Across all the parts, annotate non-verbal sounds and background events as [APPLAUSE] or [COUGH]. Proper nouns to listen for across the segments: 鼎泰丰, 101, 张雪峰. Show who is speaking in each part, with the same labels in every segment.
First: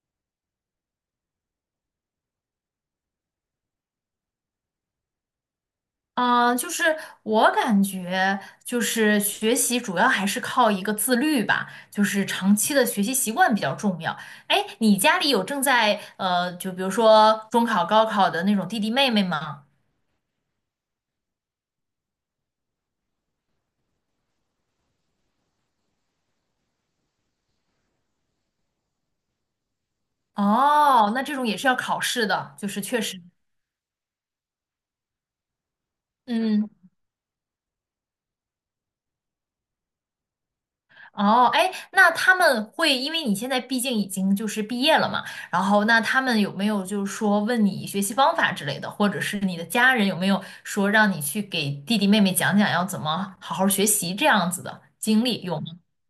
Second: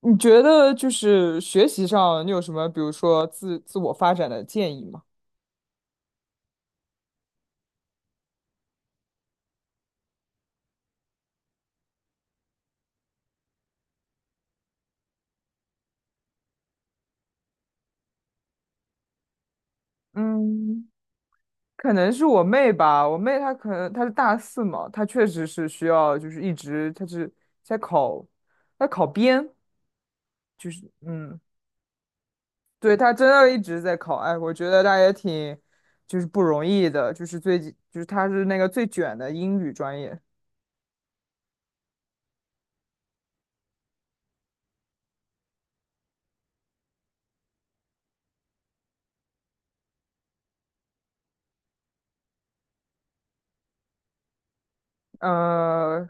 Speaker 1: 你觉得就是学习上，你有什么，比如说自我发展的建议吗？
Speaker 2: 啊，就是我感觉，就是学习主要还是靠一个自律吧，就是长期的学习习惯比较重要。哎，你家里有正在就比如说中考、高考的那种弟弟妹妹吗？
Speaker 1: 嗯，可能是我妹吧，我妹她可能她是大四嘛，她确实是需要就是一直她是在考，在考编，就是
Speaker 2: 哦，那这
Speaker 1: 嗯，
Speaker 2: 种也是要考试的，就是
Speaker 1: 对，
Speaker 2: 确
Speaker 1: 她
Speaker 2: 实，
Speaker 1: 真的一直在考，哎，我觉得她也挺就是不容
Speaker 2: 嗯。
Speaker 1: 易的，就是最近就是她是那个最卷的英语专业，
Speaker 2: 哦，哎，那他们会，因为你现在毕竟已经就是毕业了嘛，然后那他们有没有就是说问你学习方法之类的，或者是你的家人有没有说让你去给弟弟妹妹讲讲要怎么好好学习这样子的经历有吗？
Speaker 1: 呃，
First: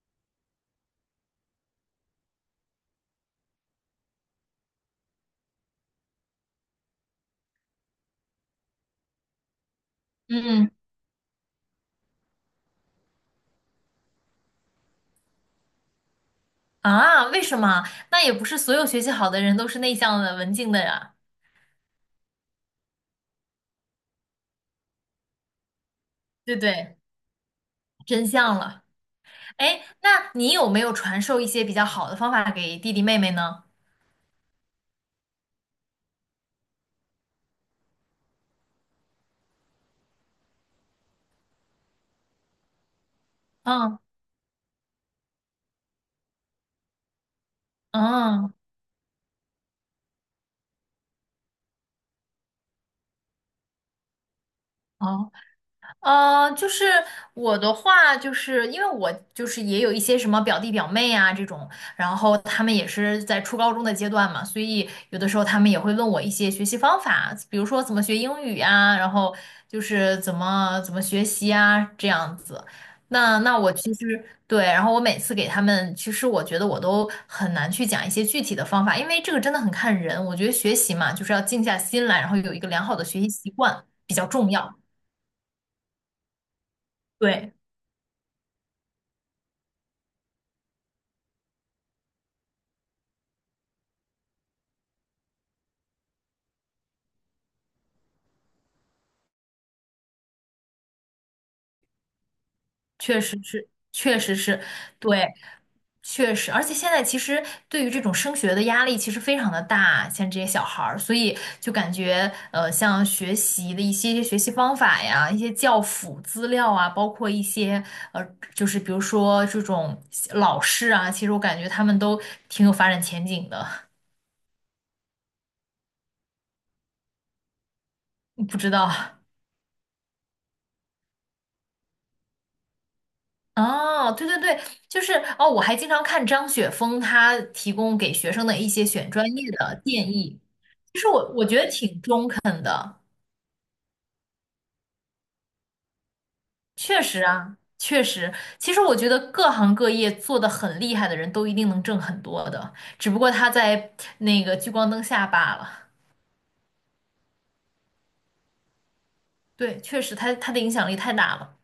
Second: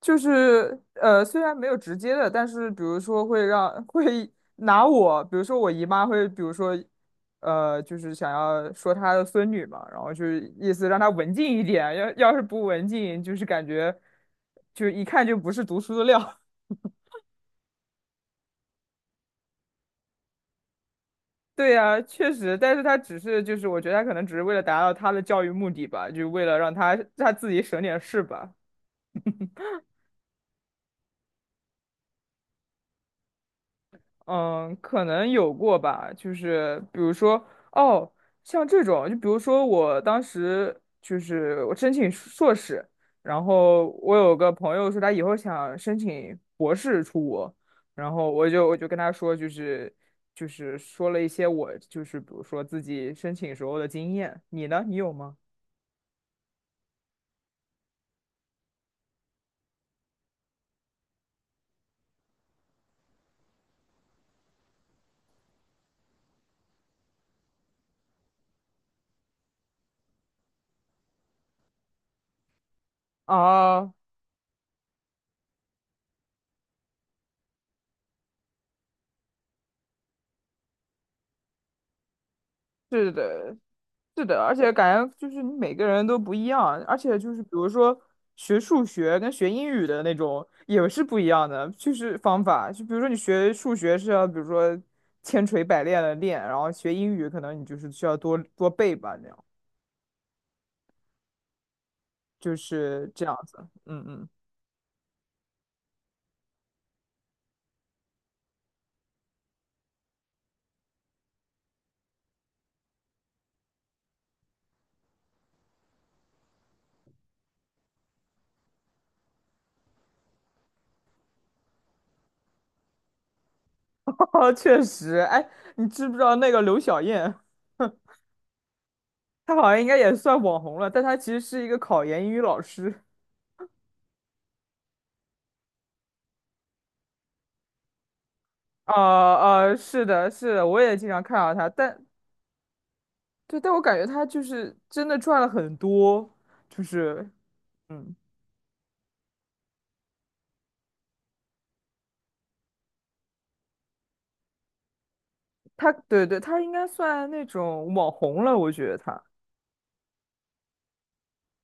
Speaker 1: 就是虽然没有直接的，但是比如说会让 [LAUGHS] 会拿我，比如说我姨妈会，比如说就是想要说她的孙女嘛，然后就是
Speaker 2: 嗯，
Speaker 1: 意思让她文静一点，要是不文静，就是感觉就一看就不是读书的料。
Speaker 2: 啊，为什么？那也不是所有学习好的人都是内向的、文静的呀，
Speaker 1: [LAUGHS] 对呀，确实，但是她只是就是，我觉得她可能只是为了达到她的教育目的吧，就为
Speaker 2: 对
Speaker 1: 了
Speaker 2: 不
Speaker 1: 让她
Speaker 2: 对？
Speaker 1: 她自己省点事
Speaker 2: 真
Speaker 1: 吧。
Speaker 2: 相了。哎，那你有没有传授一些比较好的方法给弟弟妹妹呢？
Speaker 1: 嗯，可能有过吧，就是比如说，哦，像这种，就比如说我当时就是我申请硕士，然后
Speaker 2: 嗯
Speaker 1: 我有个朋友说他以后想申请博士出国，然后我
Speaker 2: 嗯，
Speaker 1: 就我就跟他说，就是就是说了一些我就是比如说自己申请时候的经验，你呢？你有
Speaker 2: 哦
Speaker 1: 吗？
Speaker 2: 就是我的话，就是因为我就是也有一些什么表弟表妹啊这种，然后他们也是在初高中的阶段嘛，所以有的时候他们也会问我一些学习方法，比如说怎么学英语呀，然后就是怎么怎么学习啊这样子。那我其
Speaker 1: 啊，
Speaker 2: 实对，然后我每次给他们，其实我觉得我都很难去讲一些具体的方法，因为这个真的很看人。我觉得学习嘛，就是要静下心来，然后有一个良好的
Speaker 1: 是
Speaker 2: 学习习
Speaker 1: 的，
Speaker 2: 惯比
Speaker 1: 是
Speaker 2: 较
Speaker 1: 的，
Speaker 2: 重
Speaker 1: 而且
Speaker 2: 要。
Speaker 1: 感觉就是你每个人都不一样，而且就是比
Speaker 2: 对。
Speaker 1: 如说学数学跟学英语的那种也是不一样的，就是方法。就比如说你学数学是要，比如说千锤百炼的练，然后学英语可能你就是需要多多背吧，那样就是
Speaker 2: 确
Speaker 1: 这样
Speaker 2: 实
Speaker 1: 子。
Speaker 2: 是，
Speaker 1: 嗯
Speaker 2: 确
Speaker 1: 嗯，
Speaker 2: 实是，对，确实，而且现在其实对于这种升学的压力其实非常的大，像这些小孩儿，所以就感觉像学习的一些学习方法呀，一些教辅资料啊，包括一些呃，就是比如说这种老师啊，其实我感觉他们都挺有发展前景的，
Speaker 1: [LAUGHS] 哦确实。哎，你知不知道那个刘晓燕，
Speaker 2: [LAUGHS] 不知道。
Speaker 1: 她好像应该也算网红了，但她其实是一个考研英语老师。
Speaker 2: 哦，对对对，就是哦，我还经常看张雪峰他提供给学生的一些选专业的
Speaker 1: 是
Speaker 2: 建
Speaker 1: 的，
Speaker 2: 议，
Speaker 1: 是的，我也
Speaker 2: 其
Speaker 1: 经
Speaker 2: 实
Speaker 1: 常
Speaker 2: 我
Speaker 1: 看
Speaker 2: 我
Speaker 1: 到
Speaker 2: 觉
Speaker 1: 她，
Speaker 2: 得挺
Speaker 1: 但
Speaker 2: 中肯的，
Speaker 1: 对，但我感觉他就是真的赚了很多，就
Speaker 2: 确实
Speaker 1: 是，
Speaker 2: 啊，确
Speaker 1: 嗯，
Speaker 2: 实，其实我觉得各行各业做的很厉害的人都一定能挣很多的，只不过他在那个聚光灯下罢了。
Speaker 1: 他，他应该算那种网红了，我觉得他
Speaker 2: 对，确实他的影响力太大了。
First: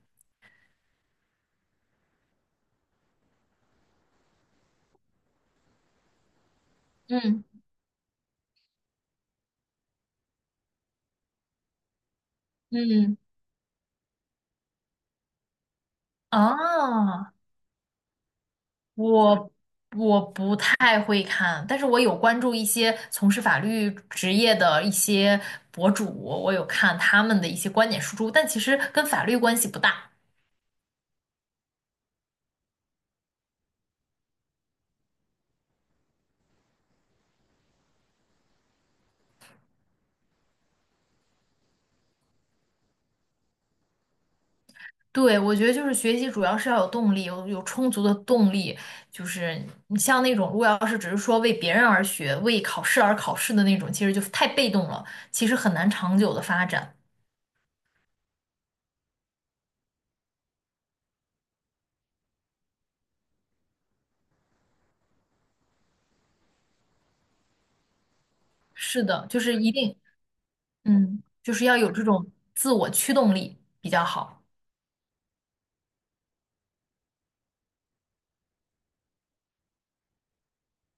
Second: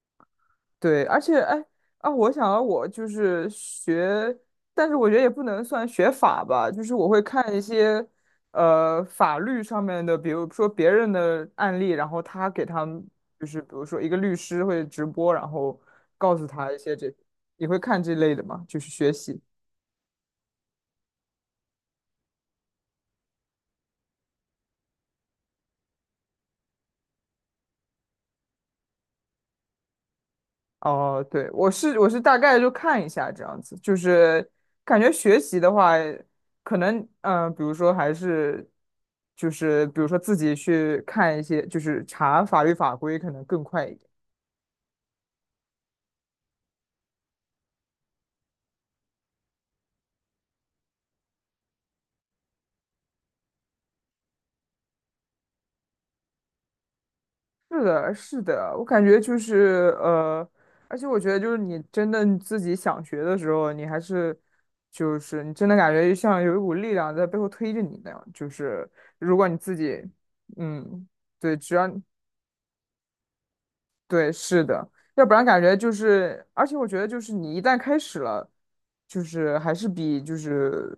Speaker 1: 对，而且哎啊，我想到我就是学，但是我觉得也不能算学法吧，就是我会
Speaker 2: 嗯
Speaker 1: 看一些呃法律上面的，比如说别人的案例，然后他给他们
Speaker 2: 嗯，
Speaker 1: 就是比如说一个律师会直播，然后告诉他一些这，
Speaker 2: 哦，
Speaker 1: 你会看这类的吗？就是学习。
Speaker 2: 我我不太会看，但是我有关注一些从事法律职业的一些博主，我有看他们的一些观点输出，但其实跟法律关系不大。
Speaker 1: 哦，对，我是大概就看一下这样子，就是感觉学习的话，可能比如说还是就是比如说自己去看一些，就是查法律法规，可能更快一点。
Speaker 2: 对，我觉得就是学习主要是要有动力，有充足的动力。就是你像那种，如果要是只是说为别人而学、为考试而考试的那种，其实就太被动了，其实很难长久的发展。
Speaker 1: 是的，是的，我感觉就是而且我觉得就是你真的你自己想学的时候，你还是就是你真的感觉像有一股力量在背后推着你那样，就是
Speaker 2: 是的，
Speaker 1: 如
Speaker 2: 就
Speaker 1: 果你
Speaker 2: 是一
Speaker 1: 自
Speaker 2: 定，
Speaker 1: 己嗯。
Speaker 2: 嗯，就
Speaker 1: 对，
Speaker 2: 是
Speaker 1: 只
Speaker 2: 要
Speaker 1: 要
Speaker 2: 有这种自我驱动力比较
Speaker 1: 对，
Speaker 2: 好。
Speaker 1: 是的，要不然感觉就是，而且我觉得就是你一旦开始了，就是还是比就是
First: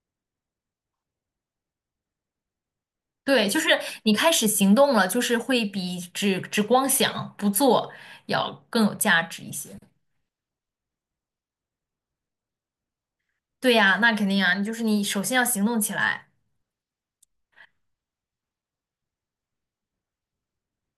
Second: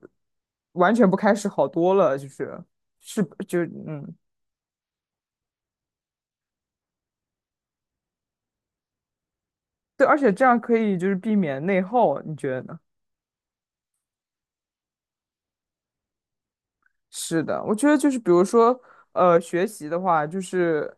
Speaker 1: 完全不开始好多了，就是是
Speaker 2: 对，
Speaker 1: 就
Speaker 2: 就是
Speaker 1: 嗯，
Speaker 2: 你开始行动了，就是会比只光想不做要更有价值一些。
Speaker 1: 对，而且这样可以就是避免内耗，你觉得呢？
Speaker 2: 对呀，那肯定啊，你就是你首先要行动起来
Speaker 1: 是的，我觉得就是比如说，学习的话，就是，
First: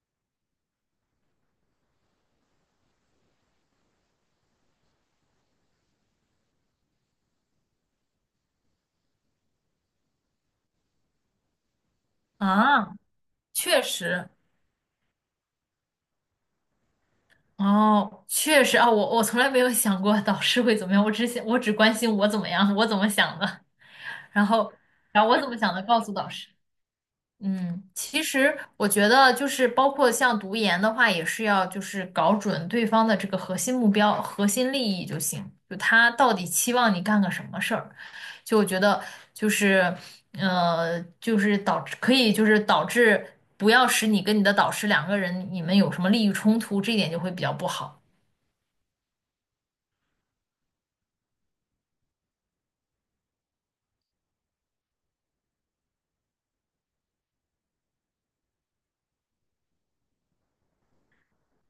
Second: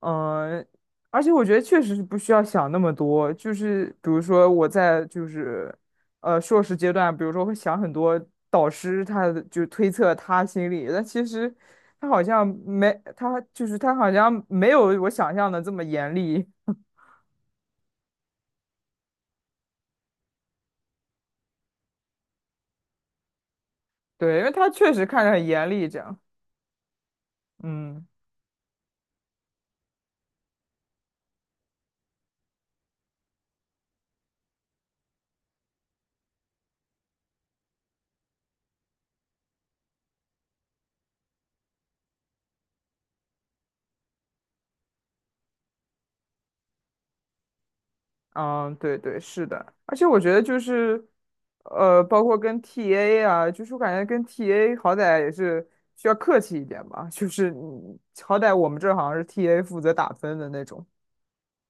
Speaker 1: 嗯、而且我觉得确实是不需要想那么多。就是比如说我在就是，硕士阶段，比如说会想很多导师他的就推测他心里，但其实
Speaker 2: 啊，确
Speaker 1: 他好
Speaker 2: 实，
Speaker 1: 像没有我想象的这么严厉。
Speaker 2: 哦，确实啊，我从来没有想过导师会怎么样，我只想我只关心我怎么样，我怎么想的，[LAUGHS]
Speaker 1: 对，因
Speaker 2: 然
Speaker 1: 为他
Speaker 2: 后
Speaker 1: 确实看着
Speaker 2: 我
Speaker 1: 很
Speaker 2: 怎么
Speaker 1: 严
Speaker 2: 想的
Speaker 1: 厉，这
Speaker 2: 告诉
Speaker 1: 样。
Speaker 2: 导师。嗯，
Speaker 1: 嗯。
Speaker 2: 其实我觉得就是包括像读研的话，也是要就是搞准对方的这个核心目标、核心利益就行。就他到底期望你干个什么事儿？就我觉得就是就是导致可以就是导致不要使你跟你的导师两个人你们有什么利益冲突，这一点就会比较不好。
Speaker 1: 嗯，对对，是的，而且我觉得就是，包括跟 TA 啊，就是我感觉跟 TA 好歹也是需要客气一点吧，[LAUGHS] 就是你好歹我们这好像是 TA 负责打分的那种，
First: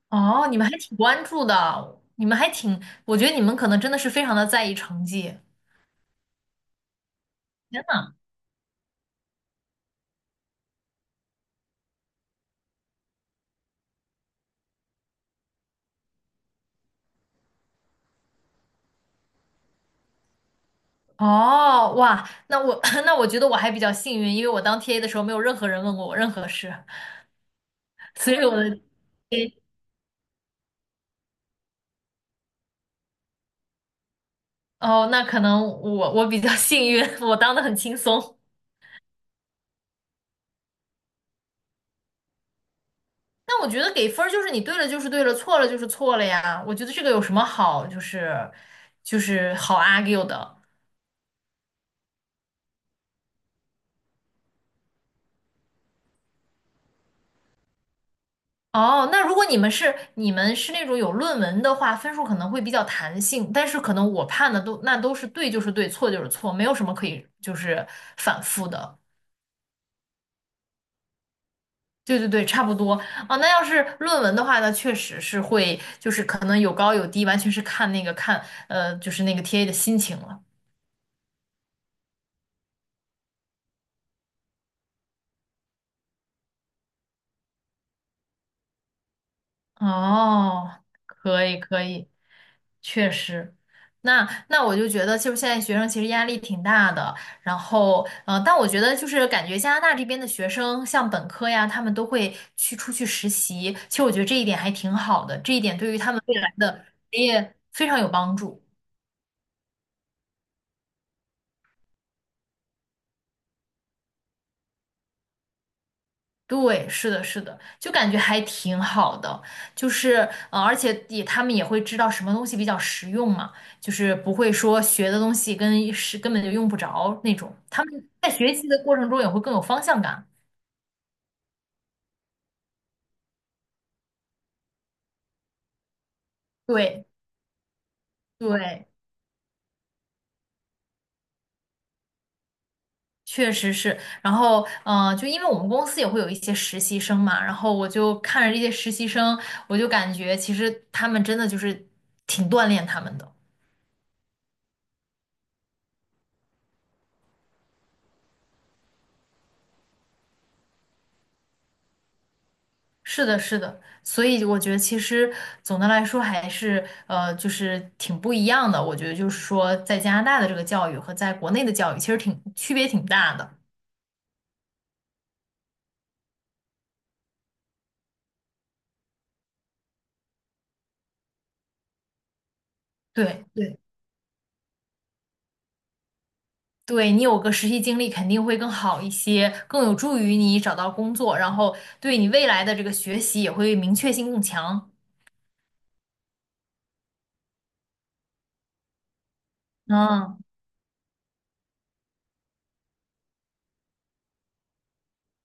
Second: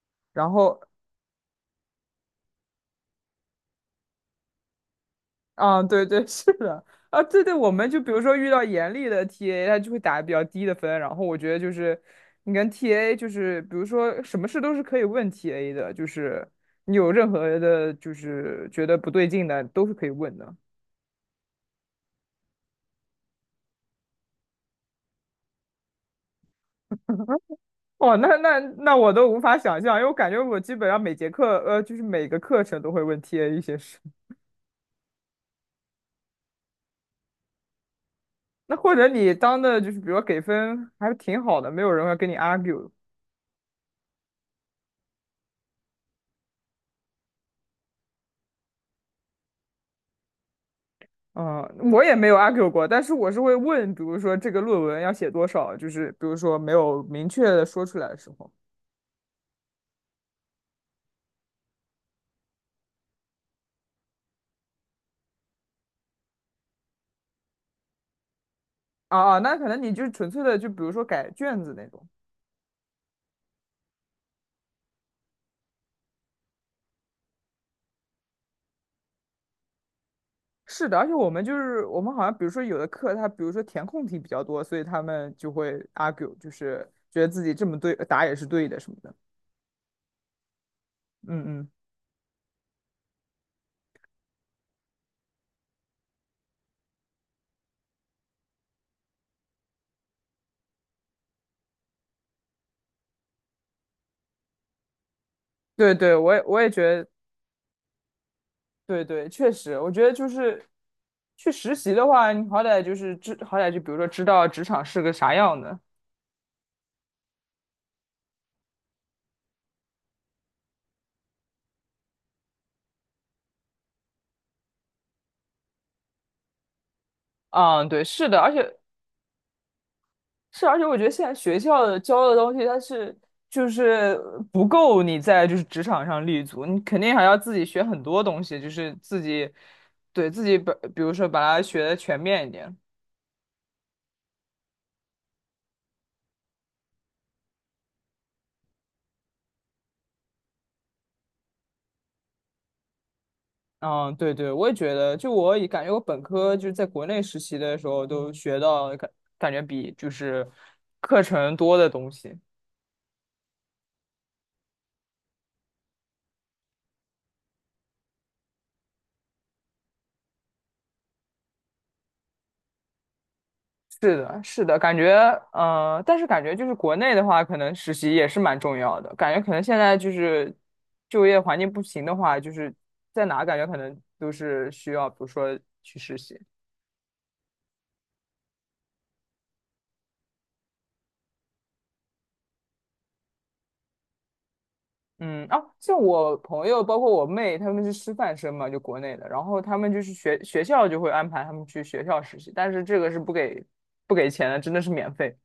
Speaker 2: 哦，
Speaker 1: 然
Speaker 2: 你们还
Speaker 1: 后，
Speaker 2: 挺关注的，你们还挺，我觉得你们可能真的是非常的在意成绩。
Speaker 1: 啊，对对，[LAUGHS] 是的，啊，对对，我
Speaker 2: 天
Speaker 1: 们就比
Speaker 2: 呐！
Speaker 1: 如说遇到严厉的 TA，他就会打比较低的分，然后我觉得就是你跟 TA 就是比如说什么事都是可以问 TA 的，就是你有任何的，就是觉得不对劲的，都是可以问的。
Speaker 2: 哦，哇，那我 [LAUGHS] 那我觉得我还比较幸运，因为我当 TA 的时候没有任何人问过我任何事，
Speaker 1: 哦，那
Speaker 2: 所以我
Speaker 1: 那
Speaker 2: 的
Speaker 1: 那我都
Speaker 2: T
Speaker 1: 无
Speaker 2: A
Speaker 1: 法想象，因为我感觉我基本上每节课，就是每个课程都会问 TA 一些事。[LAUGHS]
Speaker 2: 哦，那可能我比较幸运，[LAUGHS] 我当的很轻松。
Speaker 1: 那或者你当的就是，比如说给分还挺好的，没有人会跟你 argue。
Speaker 2: 但我觉得给分儿就是你对了就是对了，错了就是错了呀。我觉得这个有什么好，就是好 argue 的。
Speaker 1: 嗯，我也没有 argue 过，但是我是会问，比如说这个论文要写多少，就是比如说没有明确的说出来的时候。
Speaker 2: 哦，那如果你们是那种有论文的话，分数可能会比较弹性，但是可能我判的都那都是对就是对，错就是错，没有什么可以就是反复的。
Speaker 1: 啊啊，那可能你就纯粹的，就比如说改卷子那种。
Speaker 2: 对对对，差不多啊，那要是论文的话呢，确实是会，就是可能有高有低，完全是看那个看，就是那个 TA 的心情了。
Speaker 1: 是的，而且我们就是我们好像，比如说有的课，它比如说填空题比较多，所以他们就会 argue，就是觉得自己这么对答也是对的什么的。
Speaker 2: 哦，可以
Speaker 1: 嗯嗯，
Speaker 2: 可以，确实。那我就觉得，就是现在学生其实压力挺大的。然后，但我觉得就是感觉加拿大这边的学生，像本科呀，他们都会去出去实习。其实我觉得这一点还挺好的，这一点对
Speaker 1: 对
Speaker 2: 于他
Speaker 1: 对，
Speaker 2: 们
Speaker 1: 我
Speaker 2: 未
Speaker 1: 也
Speaker 2: 来
Speaker 1: 我也觉
Speaker 2: 的
Speaker 1: 得，
Speaker 2: 职业非常有帮助。
Speaker 1: 对对，确实，我觉得就是去实习的话，你好歹就是知，好歹就比如说知道职场是个啥样的。
Speaker 2: 对，是的，是的，就感觉还挺好的，就是而且也他们也会知道什么东西比较实用嘛，就是不会说学的东西跟是根本就用不着那种，他
Speaker 1: 嗯，对，
Speaker 2: 们
Speaker 1: 是
Speaker 2: 在
Speaker 1: 的，而
Speaker 2: 学习
Speaker 1: 且
Speaker 2: 的过程中也会更有方向感。
Speaker 1: 是，而且我觉得现在学校的教的东西，它是就是不够你在就是职场上立足，你肯
Speaker 2: 对
Speaker 1: 定还要自己学很多东西，就
Speaker 2: 对，
Speaker 1: 是自己对自己本，比如说把它学的全面一点。
Speaker 2: 确实是。然后，就因为我们公司也会有一些实习生嘛，然后我就看着这些实习生，我就感觉其实他们真的就是挺锻炼他们的。
Speaker 1: 嗯，对对，我也觉得，就我也感觉我本科就是在国内实习的时候都学到感感觉比就是课程多的东西。
Speaker 2: 是的，是的，所以我觉得其实总的来说还是就是挺不一样的。我觉得就是说，在加拿大的这个教育和在国内的教育其实挺区别挺大的。
Speaker 1: 是的，是的，感觉，但是感觉就是国内的话，可能实习也是蛮重要的。感觉可能现在就是就业环境不行的话，就是在哪
Speaker 2: 对
Speaker 1: 感觉可
Speaker 2: 对
Speaker 1: 能都是需要，比如说去实习。
Speaker 2: 对，你有个实习经历肯定会更好一些，更有助于你找到工作，然后对你未来的这个学习也会明确性更强。
Speaker 1: 嗯，啊，像我朋友，包括我妹，他们是师范生嘛，就国内的，然后他们就是
Speaker 2: 嗯，
Speaker 1: 学学校就会安排他们去学校实习，但是这个是不给钱的，真的是免费。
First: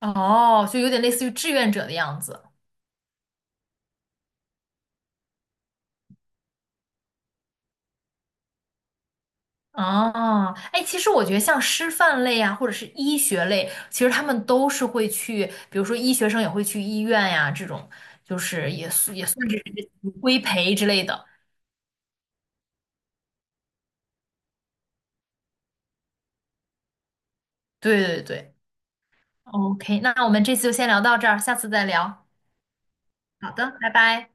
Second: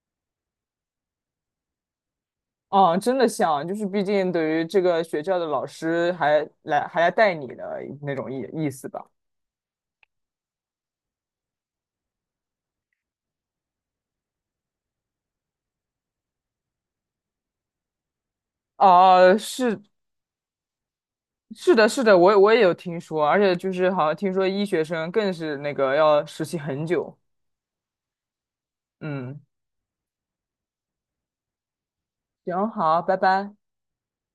Speaker 2: 哦，就有点类似于志愿者的样子。
Speaker 1: 啊，真的像，就是毕竟对于这个学校的老师还来带你的那种意思吧。
Speaker 2: 哦，哎，其实我觉得像师范类啊，或者是医学类，其实他们都是会去，比如说医学生也会去医院呀，这种就是也算也
Speaker 1: 哦，
Speaker 2: 算是
Speaker 1: 是
Speaker 2: 规培之类的。
Speaker 1: 是的，是的，我我也有听说，而且就是好像听说医学生更是那个要实习很久。
Speaker 2: 对对对
Speaker 1: 嗯，
Speaker 2: ，OK,那我们这次就先聊到这儿，下次再聊。
Speaker 1: 行，好，拜
Speaker 2: 好
Speaker 1: 拜。
Speaker 2: 的，拜拜。